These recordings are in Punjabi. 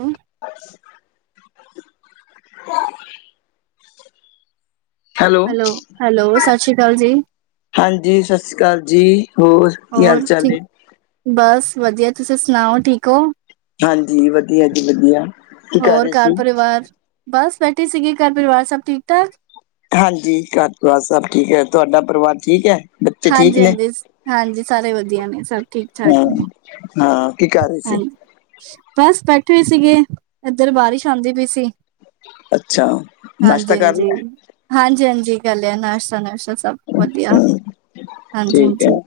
ਹੂੰ, [unintelligible] ਹੈਲੋ ਹੈਲੋ ਸਤਿ ਸ਼੍ਰੀ ਅਕਾਲ ਜੀ। ਹਾਂਜੀ ਸਤਿ ਸ਼੍ਰੀ ਅਕਾਲ ਜੀ, ਹੋਰ? ਕੀ ਹਾਲ ਹੋਰ ਚਾਲ ਠੀਕ ਹੈ ਬਸ ਵਧੀਆ, ਤੁਸੀਂ ਸੁਣਾਓ ਠੀਕ ਹੋ? ਹਾਂਜੀ ਵਧੀਆ ਜੀ ਵਧੀਆ, ਕੀ ਕਰ ਹੋਰ ਰਹੇ ਘਰ ਸੀ? ਪਰਿਵਾਰ ਬਸ ਬੈਠੇ ਸੀਗੀ, ਘਰ ਪਰਿਵਾਰ ਸਭ ਠੀਕ-ਠਾਕ? ਹਾਂਜੀ ਘਰ ਤੋਂ ਸਭ ਠੀਕ ਹੈ, ਤੁਹਾਡਾ ਪਰਿਵਾਰ ਠੀਕ ਹੈ? ਬੱਚੇ ਠੀਕ ਹਾਂਜੀ, ਨੇ ਹਾਂਜੀ, ਹਾਂਜੀ, ਸਾਰੇ ਵਧੀਆ ਨੇ ਸਬ ਹੂੰ, ਹਾਂ। ਕੀ ਕਰ ਰਹੇ ਸੀ ਬਸ ਬੈਠੇ ਹੋ ਸੀਗੇ, ਇੱਧਰ ਬਾਰਿਸ਼ ਆਦੀ ਪਈ ਸੀ। ਅੱਛਾ ਹਾਂਜੀ, ਨਾਸ਼ਤਾ ਕਰ ਹਾਂਜੀ, ਹਾਂਜੀ, ਹਾਂਜੀ ਕਰ ਲਿਆ, ਨਾਸ਼ਤਾ-ਨੁਸ਼ਤਾ ਸਭ‌। ਵਧੀਆ ਲਿਆ ਠੀਕ ਹਾਂਜੀ-ਹਾਂਜੀ ਹੈ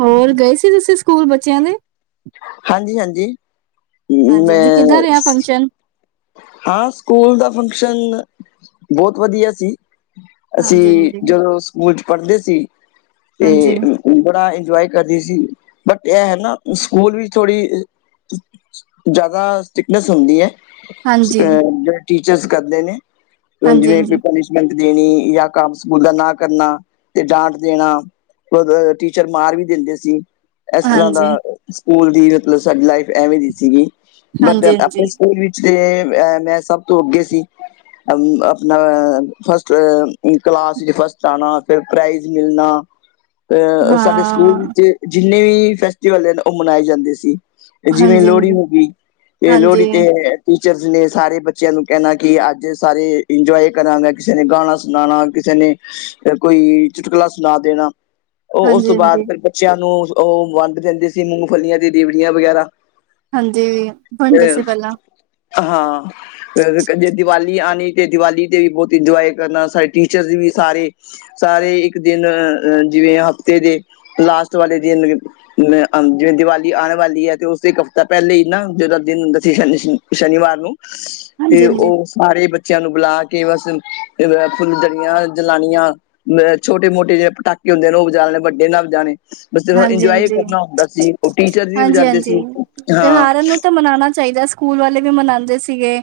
ਹੋਰ ਗਏ ਸੀ, ਤੁਸੀਂ ਸਕੂਲ ਬੱਚਿਆਂ ਦੇ? ਹਾਂਜੀ-ਹਾਂਜੀ ਹਾਂਜੀ ਹਾਂਜੀ ਮੈਂ ਕਿੱਦਾਂ ਰਿਹਾ ਫੰਕਸ਼ਨ ਹਾਂ ਸਕੂਲ ਦਾ ਫੰਕਸ਼ਨ ਬਹੁਤ ਵਧੀਆ ਸੀ। ਹਾਂਜੀ ਅਸੀਂ ਹਾਂਜੀ ਜਦੋਂ ਸਕੂਲ ਚ ਪੜ੍ਹਦੇ ਸੀ ਤੇ ਹਾਂਜੀ ਬੜਾ ਇੰਜੋਏ ਕਰਦੀ ਸੀ, ਬਟ ਇਹ ਨਾ ਸਕੂਲ ਵੀ ਥੋੜ੍ਹੀ ਜ਼ਿਆਦਾ ਸਟਿਕਨੈਸ ਹੁੰਦੀ ਹੈ। ਅ ਹਾਂਜੀ ਹਾਂਜੀ ਜਿਹੜੇ ਟੀਚਰ ਕਰਦੇ ਨੇ ਜਿਵੇਂ ਹਾਂਜੀ ਦੇਣੀ ਜਾਂ ਕੰਮ ਸਕੂਲ ਦਾ ਨਾ ਕਰਨਾ ਤੇ ਡਾਂਟ ਦੇਣਾ। ਓ ਟੀਚਰ ਮਾਰ ਵੀ ਦਿੰਦੇ ਸੀ। ਇਸ ਤਰ੍ਹਾਂ ਦਾ ਹਾਂਜੀ ਸਕੂਲ ਦੀ ਮਤਲਬ ਸਾਡੀ ਲਾਈਫ ਐਵੇਂ ਦੀ ਸੀਗੀ ਬਟ ਹਾਂਜੀ-ਹਾਂਜੀ, ਆਪਣੇ ਸਕੂਲ ਵੀ, ਤੇ ਅਹ ਮੈਂ ਸਭ ਤੋਂ ਅੱਗੇ ਸੀ। ਆਪਣਾ ਫਸਟ ਕਲਾਸ ਵਿੱਚ ਫਸਟ ਆਉਣਾ ਫਿਰ ਪ੍ਰਾਈਜ਼ ਮਿਲਣਾ। ਅਹ ਸਾਡੇ ਸਕੂਲ ਹਾਂ, ਵਿੱਚ ਜਿੰਨੇ ਵੀ ਫੈਸਟੀਵਲ ਨੇ ਉਹ ਮਨਾਏ ਜਾਂਦੇ ਸੀ। ਜਿਵੇਂ ਲੋਹੜੀ ਹਾਂਜੀ-ਹਾਂਜੀ, ਹੋ ਗਈ ਤੇ ਹਾਂਜੀ, ਲੋਹੜੀ ਤੇ ਟੀਚਰ ਨੇ ਸਾਰੇ ਬੱਚਿਆਂ ਨੂੰ ਕਹਿਣਾ ਕਿ ਅੱਜ ਸਾਰੇ ਇੰਜੋਏ ਕਰਾਂਗਾ, ਕਿਸੇ ਨੇ ਗਾਣਾ ਸੁਣਾਣਾ ਕਿਸੇ ਨੇ ਕੋਈ ਚੁਟਕਲਾ ਸੁਣਾ ਦੇਣਾ। ਉਹ ਉਸ ਤੋਂ ਹਾਂਜੀ-ਹਾਂਜੀ, ਬਾਅਦ ਹਾਂਜੀ ਫਿਰ ਬੱਚਿਆਂ ਨੂੰ ਉਹ ਵੰਡ ਦਿੰਦੇ ਸੀ, ਮੂੰਗਫਲੀਆਂ ਤੇ ਰੇਵੜੀਆਂ ਵਗੈਰਾ। ਹਾਂਜੀ ਬਣਦੇ ਅ ਸੀ ਪਹਿਲਾਂ। ਹਾਂ, ਅ ਜੇ ਦੀਵਾਲੀ ਆਣੀ ਤੇ ਦੀਵਾਲੀ ਤੇ ਵੀ ਬਹੁਤ ਇੰਜੋਏ ਕਰਨਾ, ਸਾਰੀ ਟੀਚਰਸ ਵੀ ਸਾਰੇ ਸਾਰੇ ਇੱਕ ਦਿਨ ਅ ਜਿਵੇਂ ਹਫ਼ਤੇ ਦੇ ਲਾਸਟ ਵਾਲੇ ਦਿਨ ਜਿਵੇਂ ਦੀਵਾਲੀ ਆਣ ਵਾਲੀ ਹੈ, ਤੇ ਉਸੇ ਇੱਕ ਹਫ਼ਤਾ ਪਹਿਲੇ ਹੀ ਨਾ ਜਿਹਦਾ ਦਿਨ ਹੁੰਦਾ ਸੀ। ਸ਼ਨੀਵਾਰ ਨੂੰ ਤੇ ਹਾਂਜੀ-ਹਾਂਜੀ, ਉਹ ਸਾਰੇ ਬੱਚਿਆਂ ਨੂੰ ਬੁਲਾ ਕੇ ਬਸ ਫੁੱਲ ਚੜੀਆ ਜਲਾਨੀਆਂ। ਛੋਟੇ ਮੋਟੇ ਜਿਹੜੇ ਪਟਾਕੇ ਹੁੰਦੇ ਨੇ ਉਹ ਉਜਾ ਲਣੇ ਵੱਡੇ ਨਾਲ ਉਜਾਣੇ ਬਸ ਇੰਜੋਏ ਹਾਂਜੀ-ਹਾਂਜੀ, ਕਰਨਾ ਹੁੰਦਾ ਸੀ। ਉਹ ਟੀਚਰ ਵੀ ਵਜਾਂਦੇ ਹਾਂਜੀ-ਹਾਂਜੀ, ਸੀ ਹਾਂ ਤਿਉਹਾਰਾਂ ਨੂੰ ਤਾਂ ਮਨਾਣਾ ਚਾਹੀਦਾ, ਸਕੂਲ ਵਾਲੇ ਵੀ ਮਨਾਂਦੇ ਸੀਗੇ।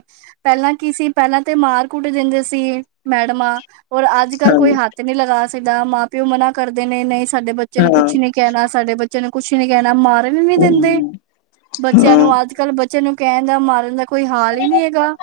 ਪਹਿਲਾਂ ਕੀ ਸੀ, ਪਹਿਲਾਂ ਤੇ ਮਾਰ ਕੁੱਟ ਦਿੰਦੇ ਸੀ ਮੈਡਮਾਂ। ਔਰ ਅੱਜ-ਕੱਲ ਕੋਈ ਹਾਂਜੀ ਹੱਥ ਨੀ ਲਗਾ ਸਕਦਾ, ਮਾਂ-ਪਿਓ ਮਨਾ ਕਰਦੇ ਨੇ ਨਹੀਂ ਸਾਡੇ ਬੱ ਬੱਚੇ ਨੂੰ ਹਾਂ ਕੁਛ ਨੀ ਕਹਿਣਾ, ਸਾਡੇ ਬੱਚੇ ਨੂੰ ਕੁਛ ਨੀ ਕਹਿਣਾ, ਮਾਰਨ ਵੀ ਨੀ ਦਿੰਦੇ, ਹੂੰ, ਬੱਚਿਆਂ ਹਾਂ, ਨੂੰ ਅੱਜ ਅੱਜ-ਕੱਲ ਬੱਚੇ ਨੂੰ ਕਹਿਣ ਦਾ ਮਾਰਨ ਦਾ ਕੋਈ ਹਾਲ ਹੀ ਨਹੀਂ ਹੈਗਾ,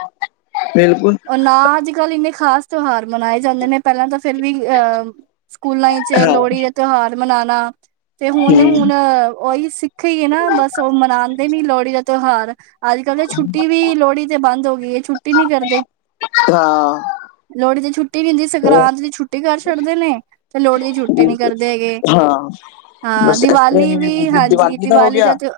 ਬਿਲਕੁਲ ਨਾ ਚੱਲ ਇੰਨੇ ਖਾਸ ਤਿਉਹਾਰ ਮਨਾਏ ਜਾਂਦੇ ਨੇ, ਪਹਿਲਾਂ ਤਾਂ ਫਿਰ ਵੀ ਅਹ ਸਕੂਲਾਂ ਚ ਹਾਂ, ਲੋਹੜੀ ਦਾ ਤਿਉਹਾਰ ਮਨਾਣਾ ਤੇ ਹੂੰ, ਹੁਣ-ਹੁਣ ਓਹੀ ਸਿੱਖ ਹੀ ਹੈ ਨਾ, ਬਸ ਉਹ ਮਨਾਂਦੇ ਨੀ ਲੋਹੜੀ ਦਾ ਤਿਉਹਾਰ। ਅੱਜ-ਕੱਲ ਤੇ ਛੁੱਟੀ ਵੀ ਲੋਹੜੀ ਤੇ ਬੰਦ ਹੋ ਗਈ ਏ, ਛੁੱਟੀ ਨੀ ਕਰਦੇ। ਹਾਂ। ਲੋਹੜੀ ਦੀ ਛੁੱਟੀ ਨਹੀਂ ਹੁੰਦੀ, ਸੰਗਰਾਂਤ ਦੀ ਛੁੱਟੀ ਕਰ ਛੱਡਦੇ ਨੇ। ਤੇ ਲੋਹੜੀ ਦੀ ਛੁੱਟੀ ਨੀ ਕਰਦੇ ਹੈਗੇ, ਹਾਂ, ਹਾਂ ਬਸ ਇਸ ਤਰ੍ਹਾਂ ਦੀਵਾਲੀ ਹੀ ਵੀ ਦ- ਹਾਂਜੀ ਹੋ ਦੀਵਾਲੀ ਗਿਆ। ਦਾ ਤਿਉ,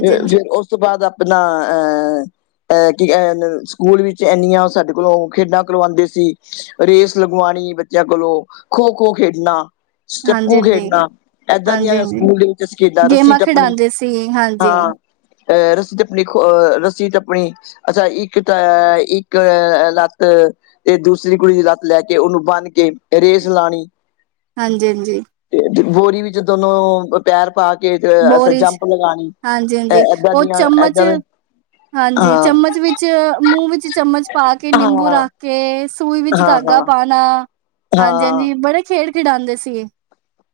ਫਿਰ ਫਿਰ ਉਸ ਤੋਂ ਬਾਅਦ ਆਪਣਾ ਅਹ ਅਹ ਕਿ ਐਹ ਸਕੂਲ ਵਿੱਚ ਇੰਨੀਆਂ ਸਾਡੇ ਕੋਲੋਂ ਖੇਡਾਂ ਕਰਵਾਂਦੇ ਸੀ। ਰੇਸ ਲਗਵਾਣੀ ਬੱਚਿਆਂ ਕੋਲੋਂ, ਖੋ-ਖੋ ਖੇਡਣਾ। ਹਾਂਜੀ ਸਟੈਪੂ ਹਾਂਜੀ ਖੇਡਣਾ, ਏਦਾਂ ਹਾਂਜੀ ਦੀਆਂ ਹਾਂਜੀ ਸਕੂਲ ਦੇ ਵਿੱਚ ਅਸੀਂ ਖੇਡਾਂ ਰੱਸੀ ਗੇਮਾਂ ਟੱਪਣੀ, ਖਿਡਾਉਂਦੇ ਸੀ ਹਾਂਜੀ ਹਾਂ। ਅਹ ਰੱਸੀ ਟੱਪਣੀ, ਅਹ ਰੱਸੀ ਟੱਪਣੀ ਅੱਛਾ, ਇੱਕ ਤਾਂ ਇੱਕ ਲੱਤ ਤੇ ਦੂਸਰੀ ਕੁੜੀ ਦੀ ਲੱਤ ਲੈ ਕੇ, ਉਹਨੂੰ ਬੰਨ ਕੇ ਰੇਸ ਲਾਣੀ। ਹਾਂਜੀ-ਹਾਂਜੀ। ਤੇ ਬੋਰੀ ਵਿੱਚ ਦੋਨੋ ਪੈਰ ਪਾ ਕੇ ਅਸੀ ਬੋਰੀ ਚ ਜੰਪ ਲਗਾਣੀ, ਹਾਂਜੀ-ਹਾਂਜੀ ਐਦਾਂ ਉਹ ਦੀਆਂ ਚਮਚ ਐਦਾਂ ਦੀ ਹਾਂਜੀ, ਚਮਚ ਵਿੱਚ ਮੂੰਹ ਵਿੱਚ ਚਮਚ ਪਾ ਕੇ ਨਿੰਬੂ ਹਾਂ ਰੱਖ ਕੇ ਸੂਈ ਵਿੱਚ ਹਾਂ ਹਾਂ ਧਾਗਾ ਪਾਣਾ, ਹਾਂ ਹਾਂਜੀ-ਹਾਂਜੀ ਬੜੇ ਖੇਡ ਖਿਡਾਂਉਦੇ ਸੀ ਗੇ।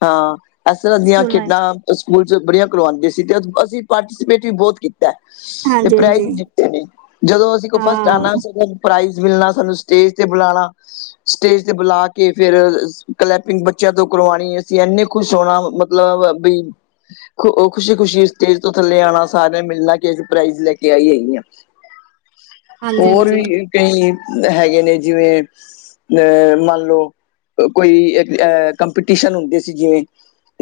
ਹਾਂ, ਐਸ ਤਰ੍ਹਾਂ ਦੀਆਂ ਚ ਖੇਡਾਂ ਸਕੂਲ ਚ ਬੜੀਆਂ ਕਰਵਾਂਦੇ ਸੀ, ਤੇ ਅਸੀਂ ਪਾਰਟੀਸਪੇਟ ਵੀ ਬਹੁਤ ਕੀ ਤੈ ਤੇ ਹਾਂਜੀ-ਹਾਂਜੀ ਪ੍ਰਾਈਜ਼ ਜਿੱਤੇ ਨੇ, ਜਦੋਂ ਅਸੀਂ ਕੋਈ ਫਸਟ ਆਣਾ ਹਾਂ। ਸੀ ਗਾ ਪ੍ਰਾਈਜ਼ ਮਿਲਣਾ, ਸਾਨੂੰ ਸਟੇਜ ਤੇ ਬੁਲਾਣਾ। ਸਟੇਜ ਤੇ ਬੁਲਾ ਕੇ, ਫੇਰ ਕਲੈਪਿੰਗ ਬੱਚਿਆਂ ਤੋਂ ਕਰਵਾਣੀ ਐ। ਬੱਚੇ ਐਨੇ ਖੁਸ਼ ਹੋਣਾ ਮਤਲਬ ਬਈ ਖ਼ੁਸ਼ੀ ਉਹ ਖੁਸ਼ੀ-ਖੁਸ਼ੀ ਸਟੇਜ ਤੋਂ ਥੱਲੇ ਆਣਾ, ਸਾਰਿਆਂ ਨੇ ਮਿਲਣਾ ਕਿ ਅਸੀਂ ਪ੍ਰਾਈਜ਼ ਲੈ ਕੇ ਆਈ-ਆਈ ਹਾਂ। ਹੋਰ ਹਾਂਜੀ-ਹਾਂਜੀ, ਵੀ ਕਈ ਹੈਗੇ ਨੇ, ਜਿਵੇਂ ਅ ਮੰਨ ਲੋ ਕੋਈ ਐਹ ਕੰਪੀਟੀਸ਼ਨ ਹੁੰਦੇ ਸੀ। ਸੀ ਜਿਵੇਂ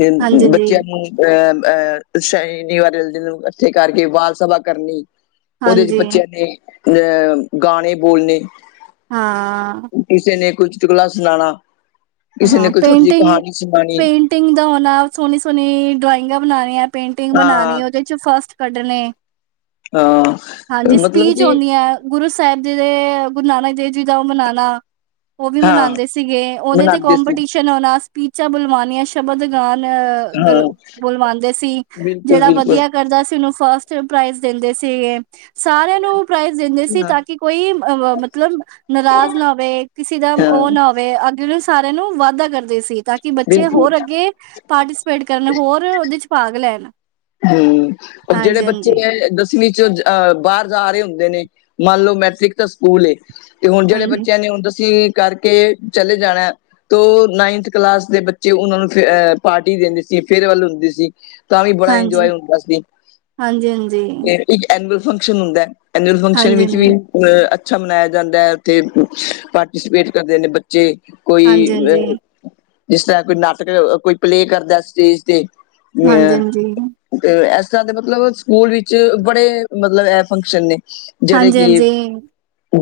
ਅ ਹਾਂਜੀ-ਹਾਂਜੀ, ਬੱਚਿਆਂ ਨੂੰ ਅਹ ਅਹ ਸ਼ਨੀਵਾਰ ਦਿਨ ਨੂੰ ਇਕੱਠੇ ਕਰਕੇ ਬਾਲ ਸਭਾ ਕਰਨੀ। ਉਹਦੇ ਚ ਹਾਂਜੀ ਬੱਚਿਆਂ ਨੇ ਅਹ ਗਾਣੇ ਬੋਲਣੇ। ਹਾਂ। ਕਿਸੇ ਨੇ ਕੋਈ ਚੁਟਕਲਾ ਸੁਣਾਣਾ। ਹਾਂ ਸੁਣਾਉਣੀ ਪੇਂਟਿੰਗ-ਪੇਂਟਿੰਗ ਦਾ ਹੋਣਾ, ਸੋਹਣੀ-ਸੋਹਣੀ ਡਰਾਇੰਗਾਂ ਬਣਾਣੀਆਂ। ਪੇਂਟਿੰਗ ਹਾਂ ਬਣਾਣੀ, ਉਹਦੇ ਚ ਫਸਟ ਕੱਢਣੇ। ਹਾਂ। ਹਾਂਜੀ ਮਤਲਬ ਸਪੀਚ ਕਿ ਹੁੰਦੀਆਂ, ਗੁਰੂ ਸਾਹਿਬ ਜੀ ਦੇ ਗੁਰੂ ਨਾਨਕ ਦੇਵ ਜੀ ਦਾ ਉਹ ਮਨਾਣਾ ਉਹ ਵੀ ਹਾਂ ਮਨਾਂਦੇ ਸੀਗੇ, ਉਹਨੇ ਤੇ ਬਣਾਉਂਦੇ ਸੀ ਕੋਂਪੀਟੀਸ਼ਨ ਹੋਣਾ, ਸਪੀਚਾਂ ਬੁਲਵਾਣੀਆਂ। ਸ਼ਬਦ ਗਾਣ ਹਾਂ ਗਲ ਬੁਲਵਾਂਦੇ ਸੀ, ਬਿਲਕੁਲ ਜਿਹੜਾ ਬਿਲਕੁਲ ਵਧੀਆ ਕਰਦਾ ਸੀ ਉਹਨੂੰ ਫਸਟ ਫੇਰ ਪ੍ਰਾਈਜ਼ ਦਿੰਦੇ ਸੀਗੇ, ਸਾਰਿਆਂ ਨੂੰ ਪ੍ਰਾਈਜ਼ ਦਿੰਦੇ ਸੀ ਹਾਂ ਤਾਂ ਕਿ ਕੋਈ ਅ ਮਤਲਬ ਨਾਰਾਜ਼ ਨਾ ਹੋਵੇ, ਕਿਸੇ ਦਾ ਹਾਂ ਉਹ ਨਾ ਹੋ ਅੱਗੇ ਸਾਰਿਆਂ ਨੂੰ ਵਾਧਾ ਕਰਦੇ ਸੀ, ਤਾਂ ਕਿ ਬੱਚੇ ਬਿਲਕੁਲ ਹੋਰ ਅੱਗੇ ਪਾਰਟੀਸ ਸਪੇਟ ਕਰਨ, ਹੋਰ ਉਹਦੇ ਚ ਭਾਗ ਲੈਣ। ਹੂੰ, ਉਹ ਜਿਹੜੇ ਹਾਂਜੀ ਬੱਚੇ ਦਸ ਦਸਵੀਂ ਚ, ਅਹ ਬਾਹਰ ਜਾ ਰਹੇ ਹੁੰਦੇ ਨੇ, ਮੰਨ ਲਓ ਮੈਟ੍ਰਿਕ ਤੱਕ ਸਕੂਲ ਏ। ਤੇ, ਹੁਣ ਜਿਹੜੇ ਹਾਂਜੀ ਬੱਚਿਆਂ ਨੇ, ਹੁਣ ਦਸਵੀਂ ਕਰਕੇ ਚਲੇ ਜਾਣਾ। ਤੋ ਨਾਈਨਥ ਕਲਾਸ ਦੇ ਬੱਚੇ, ਉਹਨਾਂ ਨੂੰ ਫਿਰ ਅਹ ਪਾਰਟੀ ਦਿੰਦੇ ਸੀ, ਫੇਅਰਵੈਲ ਹੁੰਦੀ ਸੀ। ਤਾਂ, ਵੀ ਬੜਾ ਇੰਜੋਏ, ਹਾਂਜੀ ਹੁੰਦਾ ਸੀ ਹਾਂਜੀ ਹਾਂਜੀ ਤੇ ਇੱਕ ਐਨੂਅਲ ਫੰਕਸ਼ਨ ਹੁੰਦਾ ਹੈ। ਐਨੂਅਲ ਫੰਕਸ਼ਨ ਹਾਂਜੀ ਹਾਂਜੀ ਵਿੱਚ ਵੀ ਅ ਅੱਛਾ, ਮਨਾਇਆ ਜਾਂਦਾ ਹੈ। ਉੱਥੇ ਪਾਰਟੀਸਪੇਟ ਕਰਦੇ ਨੇ ਬੱ ਜੇ, ਕੋਈ ਹਾਂਜੀ ਹਾਂਜੀ ਅ ਹਾਂਜੀ ਜਿਸ ਤਰ੍ਹਾਂ, ਕੋਈ ਨਾਟਕ ਕੋਈ ਪਲੇਅ, ਕਰਦਾ ਸਟੇਜ ਤੇ, ਅ ਹਾਂਜੀ ਤੇ, ਇਸ ਤਰ੍ਹਾਂ ਦੇ, ਮਤਲਬ ਸਕੂਲ ਵਿੱਚ, ਬੜੇ ਮਤਲਬ ਐ ਫੰਕਸ਼ਨ ਨੇ। ਜਿਹੜੇ ਹਾਂਜੀ ਕਿ -ਹਾਂਜੀ,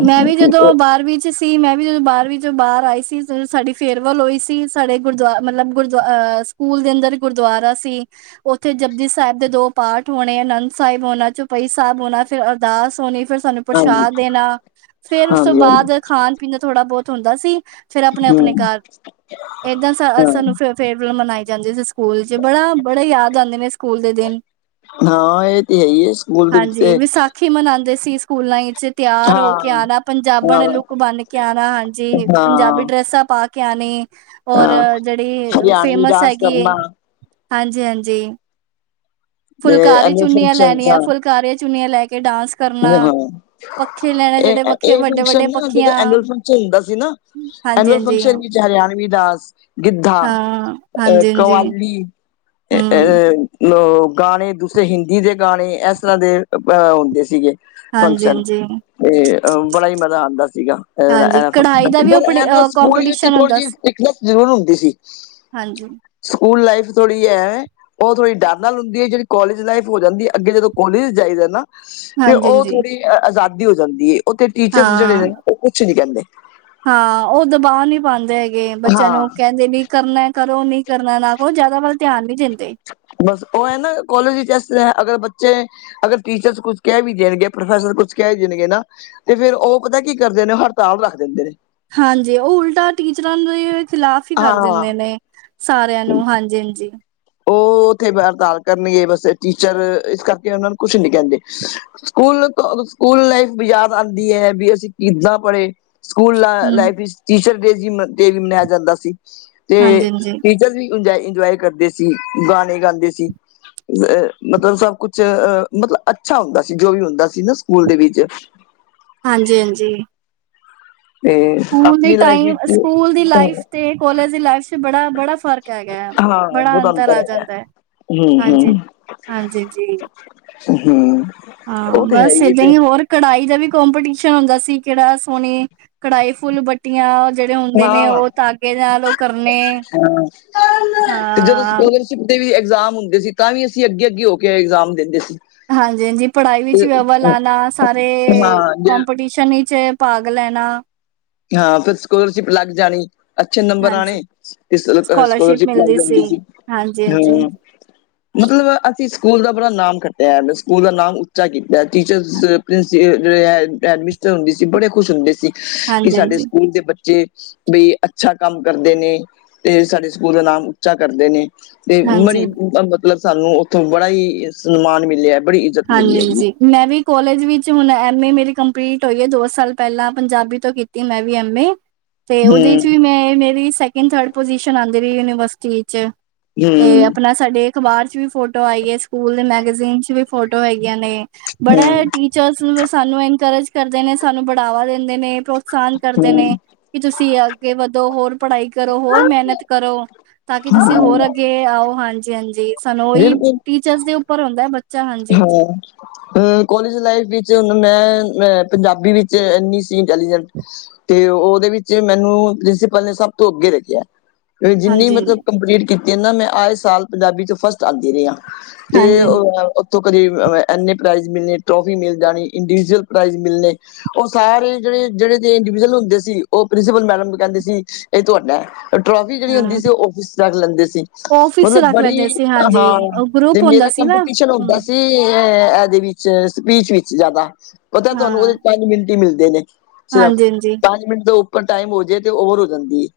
ਮੈਂ ਵੀ ਜਦੋਂ ਬਾਹਰਵੀਂ ਚ ਸੀ, ਮੈਂ ਵੀ ਜਦੋਂ ਬਾਹਰਵੀਂ ਚ ਬਾਹਰ ਆਈ ਸੀ ਜਦੋਂ ਸਾਡੀ ਫੇਅਰਵੈੱਲ ਹੋਈ ਸੀ। ਸਾਡੇ ਗੁਰਦੁਆ ਮਤਲਬ ਗੁਰਦੁਆ ਸਕੂਲ ਦੇ, ਅੰਦਰ ਗੁਰਦੁਆਰਾ ਸੀ। ਉੱਥੇ, ਜਪਦੀ ਸਾਹਿਬ ਦੇ ਦੋ ਪਾਠ ਹੋਣੇ, ਆਨੰਦ ਸਾਹਿਬ ਹੋਣਾ, ਚੌਪਈ ਸਾਹਿਬ ਹੋਣਾ, ਫਿਰ ਅਰਦਾਸ ਹੋਣੇ, ਫਿਰ ਸਾਨੂੰ ਹਾਂਜੀ ਪ੍ਰਸ਼ਾਦ ਦੇਣਾ, ਫੇਰ ਉਸ ਤੋਂ, ਹਾਂਜੀ ਹਾਂਜੀ ਬਾਅਦ ਖਾਣ ਪੀਣ ਦਾ, ਥੋੜਾ ਬਹੁਤ ਹੁੰਦਾ ਸੀ ਫੇਰ ਆਪਣੇ -ਆਪਣੇ ਹਮ ਘਰ, ਏਦਾਂ ਸਾਨੂੰ ਹਾਂ ਫ, ਫੇਅਰਵਲ ਮਨਾਈ ਜਾਂਦੀ ਸੀ। ਸਕੂਲ ਚ, ਬੜਾ, ਬੜੇ ਯਾਦ ਆਉਂਦੇ ਨੇ, ਸਕੂਲ ਦੇ ਦਿਨ। ਹਾਂ, ਇਹ ਤੇ ਹੈ ਹੀ ਹੈ, ਸਕੂਲ ਦੇ ਵਿੱਚ ਤੇ ਹੀ, ਮਨਾਉਂਦੇ ਸੀ, ਸਕੂਲਾਂ ਵਿੱਚ। ਤਿਆਰ ਹੋ ਹਾਂ ਕੇ ਆਉਣਾ, ਹਾਂ ਪੰਜਾਬਣ ਲੁੱਕ ਬਣ ਕੇ ਆਉਣਾ। ਹਾਂਜੀ, ਪੰਜਾਬੀ ਹਾਂ ਡਰੈਸਾਂ ਪਾ ਆਣੇ, ਔਰ ਹਾਂ ਜਿਹੜੀ ਹਰਿਆਣਵੀ ਫੇਮਸ ਡਾਂਸ ਹੈਗੀ ਆ, ਕਰਨਾ ਹਾਂਜੀ -ਹਾਂਜੀ। ਤੇ ਫੁਲਕਾਰੀ ਐਨੂਅਲ ਚੁੰਨੀਆਂ ਫੰਕਸ਼ਨ ਲੈਣੀਆਂ, ਹਾਂ ਫੁਲਕਾਰੀਆਂ ਚੁੰਨੀਆਂ ਲੈ ਕੇ ਡਾਂਸ ਕਰਨਾ ਹਾਂ, ਪੱਖੇ ਲੈਣੇ ਇਹ ਜਿਹੜੇ ਵੱਖੇ ਇਹ ਵੱਡੇ ਫੰਕਸ਼ਨ ਵੱਡੇ ਨਾ, ਜਦੋਂ ਪੱਖੀਆਂ ਐਨੂਅਲ ਫੰਕਸ਼ਨ ਹੁੰਦਾ ਸੀ ਨਾ। ਹਾਂਜੀ ਐਨੂਅਲ ਹਾਂਜੀ ਫੰਕਸ਼ਨ ਵਿੱਚ, ਹਰਿਆਣਵੀ ਡਾਂਸ, ਗਿੱਧਾ ਹਾਂ ਅ ਹਾਂਜੀ ਹਾਂਜੀ ਕਵਾਲੀ। ਹਮ ਅ, ਗਾਣੇ ਦੂਸਰੇ ਹਿੰਦੀ ਦੇ ਗਾਣੇ, ਇਸ ਤਰ੍ਹਾਂ ਦੇ ਅਹ ਹੁੰਦੇ ਸੀ। ਸੀਗੇ। ਹਾਂਜੀ- ਹਾਂਜੀ। ਤੇ, ਬੜਾ ਹੀ ਮਜ਼ਾ ਆਉਂਦਾ ਸੀਗਾ, ਹਾਂਜੀ ਕਢਾਈ ਦਾ ਵੀ ਉਹ ਇਹਨਾਂ ਸਕੂਲ ਵਿੱਚ ਕੰਪੀਟੀਸ਼ਨ ਥੋੜੀ ਹੁੰਦਾ ਜੀ ਸੀ ਸਟਿੱਕਨੈਸ, ਜ਼ਰੂਰ ਹੁੰਦੀ ਸੀ। ਹਾਂਜੀ। ਸਕੂਲ, ਲਾਈਫ ਥੋੜੀ ਹੈ ਉਹ, ਥੋੜ੍ਹੀ ਡਰ ਨਾਲ ਹੁੰਦੀ ਹੈ। ਜਿਹੜੀ ਕੋਲੇਜ ਲਾਈਫ ਹੋ ਜਾਂਦੀ ਹੈ। ਅੱਗੇ, ਜਦੋਂ ਕੋਲੇਜ ਜਾਈਦਾ ਨਾ ਤੇ, ਹਾਂਜੀ ਉਹ ਹਾਂਜੀ ਥੋੜੀ ਆਜ਼ਾਦੀ ਹੋ ਜਾਂਦੀ ਹੈ। ਉਥੇ ਟੀਚਰ ਜਿਹੜੇ ਹਾਂ ਨੇ, ਉਹ ਕੁਛ ਨੀ ਕਹਿੰਦੇ। ਹਾਂ, ਉਹ ਦਬਾਅ ਨਹੀਂ ਪਾਉਂਦੇ ਹੈਗੇ, ਬੱਚਿਆਂ ਹਾਂ ਨੂੰ ਕਹਿੰਦੇ, ਨੀ ਕਰਨਾ ਕਰੋ, ਨਹੀ ਕਰਨਾ ਨਾ ਕਰੋ। ਜਿਆਦਾ ਵੱਲ ਧਿਆਨ ਨਹੀਂ ਦਿੰਦੇ। ਬਸ, ਉਹ ਹੈ ਨਾ, ਕਾਲਜ ਵਿੱਚ ਇਸ ਤਰ੍ਹਾਂ ਐ, ਅਗਰ ਬੱਚੇ ਅਗਰ, ਟੀਚਰਸ ਕੁਛ ਕਹਿ ਵੀ ਦੇਣਗੇ, ਪ੍ਰੋਫੈਸਰ ਕੁਛ ਕਹਿ ਦੇਣਗੇ ਨਾ ਤੇ, ਫੇਰ ਉਹ ਪਤਾ ਕੀ ਕਰਦੇ ਨੇ? ਹੜਤਾਲ ਰੱਖ ਦਿੰਦੇ ਨੇ। ਹਾਂਜੀ, ਉਹ ਉਲਟਾ ਟੀਚਰਾਂ, ਦੇ ਖਿਲਾਫ਼ ਹੀ ਕਰ ਹਾਂ ਦਿੰਦੇ ਨੇ। ਸਾਰਿਆਂ ਨੂੰ, ਹਾਂਜੀ ਹਾਂਜੀ। ਉਹ, ਉੱਥੇ ਹੜਤਾਲ ਕਰਨਗੇ, ਬਸ ਟੀਚਰ ਇਸ ਕਰਕੇ ਉਹਨਾਂ ਨੂੰ, ਕੁਛ ਨੀ ਕਹਿੰਦੇ। ਸਕੂਲ -ਸਕੂਲ, ਲਾਈਫ ਵੀ ਯਾਦ ਆਉਂਦੀ ਹੈ। ਵੀ ਅਸੀਂ ਕਿੱਦਾਂ ਪੜ੍ਹੇ? ਸਕੂਲ ਹੂੰ ਲਾਈਫ ਵਿੱਚ, ਟੀਚਰ ਡੇ ਡੇ ਵੀ, ਮਨਾਇਆ ਜਾਂਦਾ ਸੀ ਤੇ, ਹਾਂਜੀ ਹਾਂਜੀ ਟੀਚਰ ਵੀ ਇੰਜੋਏ ਕਰਦੇ ਸੀ। ਗਾਣੇ ਗਾਉਂਦੇ ਸੀ। ਅ, ਮਤਲਬ ਸਭ ਕੁਛ, ਅ ਮਤਲਬ ਅੱਛਾ ਹੁੰਦਾ ਸੀ, ਜੋ ਵੀ ਹੁੰਦਾ ਸੀ ਨਾ, ਸਕੂਲ ਦੇ ਵਿੱਚ ਹਾਂਜੀ- ਹਾਂਜੀ। ਤੇ ਸਕੂਲ ਦੀ ਆਪਣੀ ਲਾਈਫ ਟਾਈਮ, ਵਿੱਚ ਸਕੂਲ ਦੀ ਲਾਈਫ ਤੇ, ਕਾਲੇਜ ਦੀ ਲਾਈਫ ਚ, ਬੜਾ -ਬੜਾ ਫ਼ਰਕ। ਹੈਗਾ ਹੈ, ਹਾਂ, ਬੜਾ ਅੰਤਰ, ਆ ਹੈਗਾ ਜਾਂਦਾ ਹੈ ਹਮ ਹਾਂਜੀ -ਹਮ। ਹਾਂਜੀ ਜੀ ਹਮ। ਹਾਂ ਉਹ ਤੇ ਹੈ ਬਸ, ਹੈ ਏਦਾਂ ਫਿਰ ਹੀ ਹੋਰ। ਕਢਾਈ ਦਾ ਵੀ ਕਪੀਟੀਸ਼ਨ ਹੁੰਦਾ ਸੀ। ਕਿਹੜਾ ਸੋਹਣੀ ਕਢਾਈ, ਫੁੱਲ ਬ ਟੀਆਂ ਜਿਹੜੇ ਹੁੰਦੇ ਨੇਂ, ਹਾਂ ਉਹ ਤਾਗੇ ਨਾਲ ਉਹ ਕਰਨੇ। ਹਾਂ ਤੇ ਜਦੋਂ ਹਾਂ ਸਕੋਲਰਸ਼ਿਪ ਦੇ ਵੀ ਇਗਜ਼ਾਮ ਹੁੰਦੇ ਸੀ ਤਾਂਵੀ ਅਸੀਂ ਅੱਗੇ-ਅੱਗੇ ਹੋ ਕੇ ਐਗਜ਼ਾਮ ਦਿੰਦੇ ਸੀ। ਹਾਂਜੀ ਹਾਂਜੀ, ਪੜ੍ਹਾਈ ਵਿੱਚ ਵੀ ਅਵਲ ਆਣਾ, ਸਾਰੇ ਹਾਂ ਜ ਕੌੰਪੀਟਿਸ਼ਨ ਸ਼ਨੀ ਚ ਭਾਗ ਲੈਣਾ। ਹਾਂ ਫਿਰ ਸਕੋਲਰਸ਼ਿਪ ਲੱਗ ਜਾਣੀ। ਅੱਛੇ ਨੰਬਰ ਆਣੇ ਹਾਂਜੀ ਤੇ ਸ ਸਕੋਲਰਸ਼ਿਪ ਲੱਗ ਮਿਲਦੀ ਜਾਂਦੀ ਸੀ। ਹਾਂਜੀ ਹਂ ਹਾਂਜੀ [unintelligible] ਮਤਲਬ ਅਸੀਂ ਸਕੂਲ ਦਾ ਬਰਾ ਨਾਮ ਖੱਟਿਆ, ਸਕੂਲ ਦਾ ਨਾਮ ਉੱਚਾ ਕੀਤਾ। ਟੀਚਰਜ਼ ਪ੍ਰੀਸੀ ਜੇਡੇ ਆ ਮਿਸਟਰ ਹੁੰਦੇ ਸੀ, ਬੜੇ ਖੁਸ਼ ਹੁੰਦੇ ਸੀ ਕਿ ਹਾਂਜੀ ਸਾਡੇ ਹਾਂਜੀ ਸਕੂਲ ਦੇ ਬੱਚੇ। ਬੀ ਅੱਛਾ ਕੰਮ ਕਰਦੇ ਨੇਂ ਤੇ ਸਾਡੇ ਸਕੂਲ ਨਾਮ ਉੱਚਾ ਕਰਦੇ ਨੇਂ। ਤੇ ਬੜੀ ਹਾਂਜੀ ਮਤਲਬ ਸਾਨੂੰ ਉੱਥੋਂ ਬੜਾ ਈ ਸਨਮਾਨ ਮਿਲਿਆ। ਬੜੀ ਇ ਹਾਂਜੀ, ਹਾਂਜੀ। ਮੈਂ ਵੀ ਕੋਲਜ ਵਿੱਚ ਹੁਣ ਐਮ ਏ ਮੇਰੀ ਕੰਪਲੀਟ ਹੋਈ ਐ, ਦੋ ਸਾਲ ਪਹਿਲਾਂ ਪੰਜਾਬੀ ਤੋਂ ਕੀਤੀ ਮੈਂ ਵੀ ਐਮ ਏ। ਤੇ ਉਹਦੇ ਚ ਵੀ ਹੂੰ ਮੈਂ, ਮੇਰੀ ਸੈਕਿੰਡ ਥਰਡ ਪਜ਼ਿਸ਼ਨ ਆਂਦੀ ਰਹੀ ਏ ਯੂਨੀਵਰਸਿਟੀ ਇੱਚ ਤੇ ਹੂੰ ਆਪਣਾ ਸਾਡੇ ਅਖਬਾਰ ਚ ਵੀ ਫੋਟੋ ਆਈ ਐ, ਸਕੂਲ ਦੇ ਮੈਗਜ਼ੀਨ ਚ ਵੀ ਫੋਟੋ ਹੈਗੀਆਂ ਨੇਂ। ਬੜਾ ਟੀਚਰਸ ਸਾਨੂੰ ਇਨਕਰੇਜ ਕਰਦੇ ਨੇਂ। ਸਾਨੂੰ ਬੜਾਵਾ ਦਿੰਦੇ ਨੇਂ, ਪ੍ਰੋਤਸਾਹਨ ਕਰਦੇ ਹੂੰ ਨੇਂ। ਕਿ ਤੁਸੀਂ ਅੱਗੇ ਵਧੋ, ਹੋਰ ਪੜ੍ਹਾਈ ਕਰੋ, ਹੋਰ ਮਿਹਨਤ ਕਰੋ। ਤਾਂ ਕਿ ਤੁਸੀਂ ਹੂੰ ਹੋਰ ਅੱਗੇ ਆਓ, ਹਾਂਜੀ ਹਾਂਜੀ। ਸਾਨੂੰ ਉਹੀ ਬਿਲਕੁਲ ਟੀਚਰਸ ਦੇ ਉੱਪਰ ਹੁੰਦਾ ਬਚ ਹਾਂ। ਹਂ, ਕੋਲਜ ਲਾਈਫ ਵਿੱਚ ਹੁਣ ਮੈਂ ਅ ਪੰਜਾਬੀ ਵਿੱਚ ਇੰਨੀ ਸੀ ਇੰਟੈਲੀਜੈਂਟ। ਤੇ ਉਹਦੇ ਵਿੱਚ ਮੈਨੂੰ ਪ੍ਰਿੰਸੀਪਲ ਨੇਂ, ਸਭ ਤੋਂ ਅੱਗੇ ਲੱਖਿਆ। [unintelligible] ਜਿੰਨੀ ਹਾਂਜੀ ਮਤਲਬ ਹਾਂਜੀ ਕੰਪਲੀਟ ਕੀਤੀ ਐ ਨਾਂ ਮੈਂ ਆਏ ਸਾਲ ਪੰਜਾਬੀ ਚ ਫਸਟ ਆਂਦੀ ਰੀ ਆਂ। ਹਾਂਜੀ ਤੇ ਔ ਹਾਂਜੀ ਔ ਤੇ ਕਦੇ ਐਨੇ ਪ੍ਰਾਈਜ਼ ਮਿਲਣੇ, ਟ੍ਰੋਫੀ ਮਿਲ ਜਾਣੀ ਇੰਡੀਜਵਿਲ ਪ੍ਰਾਈਜ਼ ਮਿਲਣੇ। ਉਹ ਸਾਰੇ ਜਿਹੜੇ, ਜਿਹੜੇ ਇੰਡੀਵਿਅਲ ਹੁੰਦੇ ਸੀ ਉਹ ਪ੍ਰਿੰਸੀਪਲ ਮੈਡਮ ਕਹਿੰਦੇ ਸੀ ਇਹ ਤੁਹਾਡਾ ਟ੍ਰੋਫੀ ਜਿਹੜੀ ਹੁੰਦੀ ਹਾਂ ਸੀ ਉਹ ਫਿਸ ਰੱਖ ਲੈਂਦੇ ਸੀ ਆਫਿਸ ਚ ਮਤਲਬ ਰੱਖ ਲੈਂਦੇ ਬੜੀ ਸੀ ਹਾਂਜੀ ਹਾਂ। ਉਹ ਤੇ ਗਰੁੱਪ ਹੁੰਦਾ ਮੇਰਾ ਸੀ ਨਾ ਕੰਪੀਟੀਸ਼ਨ ਹਮ ਹੁੰਦਾ ਸੀ ਅ ਇਹਦੇ ਵਿੱਚ, ਸਪੀਚ ਵਿੱਚ ਜ਼ਿਆਦਾ। ਪਤਾ ਤੁਹਾਨੂੰ ਉਹਦੇ ਹਾਂ ਪੰਜ ਮਿੰਟ ਮਿਲਦੇ ਨੇਂ। ਸਿਰਫ ਹਾਂਜੀ ਹਾਂਜੀ ਪੰਜ ਮਿੰਟ ਤੋਂ ਉੱਪਰ ਟਾਈਮ ਹੋ ਜੇ ਤੇ ਓਵਰ ਹੋ ਜਾਂਦੀ ਐ।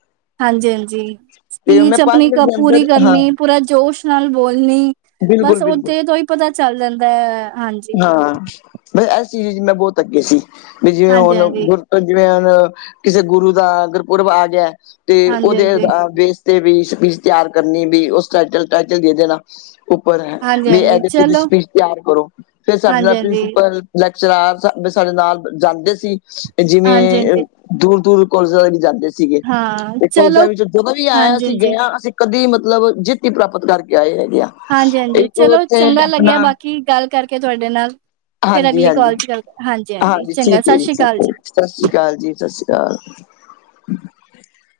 ਹਾਂਜੀ ਹਾਂਜੀ। ਸਪੀਚ ਆਪਣੀ ਮਿੰਟ ਕਪ ਦੇ ਪੂਰੀ ਅੰਦਰ ਹਾਂ ਕਰਨੀ, ਪੂਰਾ ਜੋਸ਼ ਨਾਲ ਬੋਲਣੀ। ਬਿਲਕੁਲ ਬਸ ਬਿਲਕੁਲ ਉੱਥੇ ਤੋਂ ਈ ਪਤਾ ਚੱਲ ਜਾਂਦਾ ਐ, ਹਾਂਜੀ। ਹਾਂ ਬਸ ਇਸ ਚੀਜ਼ ਚ ਮੈਂ ਬਹੁਤ ਅੱਗੇ ਸੀ ਵੀ ਜਿਵੇਂ ਹੁਣ ਹਾਂਜੀ-ਹਾਂਜੀ, ਗੁਰ ਜਿਵੇਂ ਹੁਣ ਕਿਸੇ ਗੁਰੂ ਦਾ ਅ ਗੁਰਪੁਰਬ ਆ ਗਿਆ ਤੇ ਉਹਦੇੇ ਹਾਂਜੀ-ਹਾਂਜੀ, ਵੇਸ ਤੇ ਵੀ ਸਪੀਚ ਤਿਆਰ ਕਰਨੀ ਵੀ ਉਸ ਟਟ ਟਾਈਟਲ ਦੇ ਦੇ ਨਾਂ ਉਪਰ ਹੈ ਬੀ ਏ ਹਾਂਜੀ-ਹਾਂਜੀ ਤੇ ਵੀ ਚਲੋ ਸਪੀਚ ਤਿਆਰ ਕਰੋ, ਫਿਰ ਸਾਡੇ ਨਾਲ ਹਾਂਜੀ-ਹਾਂਜੀ, ਪ੍ਰਿੰਸੀਪਲ ਲੈਕਚਰਾਰ ਸਾ ਬ ਸਾਡੇ ਨਾਲ ਜਾਂਦੇ ਸੀ ਜਿਵੇਂ ਅ ਹਾਂਜੀ-ਹਾਂਜੀ ਦੂਰ ਦੂਰ ਕੋਲਸਾ ਦੇ ਵੀ ਜਾਂਦੇ ਸੀਗੇ ਹਾਂ ਤੇ ਕੋਲਸਾ ਚਲੋ ਵਿੱਚੋਂ ਜਦੋਂ ਵੀ ਆਇਆ ਅਸੀਂ ਹਾਂਜੀ-ਹਾਂਜੀ। ਗਏ ਆਂ ਅਸੀਂ ਕਦੀ ਮਤਲਬ ਜਿੱਤ ਹੀ ਪ੍ਰਾਪਤ ਕਰਕੇ ਆਏ ਹੈਗੇ ਆ ਹਾਂਜੀ, ਹਾਂਜੀ, ਇੱਕ ਚਲੋ ਉੱਥੇ ਚੰਗਾ ਆਪਣਾ ਲੱਗਿਆ ਬਾਕੀ ਗੱਲ ਕਰਕੇ ਤੁਹਾਡੇ ਨਾਲ। ਫਿਰ ਅਗਲੀ ਹਾਂਜੀ-ਹਾਂਜੀ, ਕਾਲ ਚ ਗੱਲ ਕਰ ਹਾਂਜੀ ਹਾਂਜੀ। ਚੰਗਾ ਠੀਕ ਹੈ ਸਤਿ ਸ੍ਰੀ ਅਕਾਲ ਠੀਕ ਹੈ ਜੀ। ਸਤਿ ਸ਼੍ਰੀ ਅਕਾਲ ਜੀ, ਸਤਿ ਸ਼੍ਰੀ ਅਕਾਲ।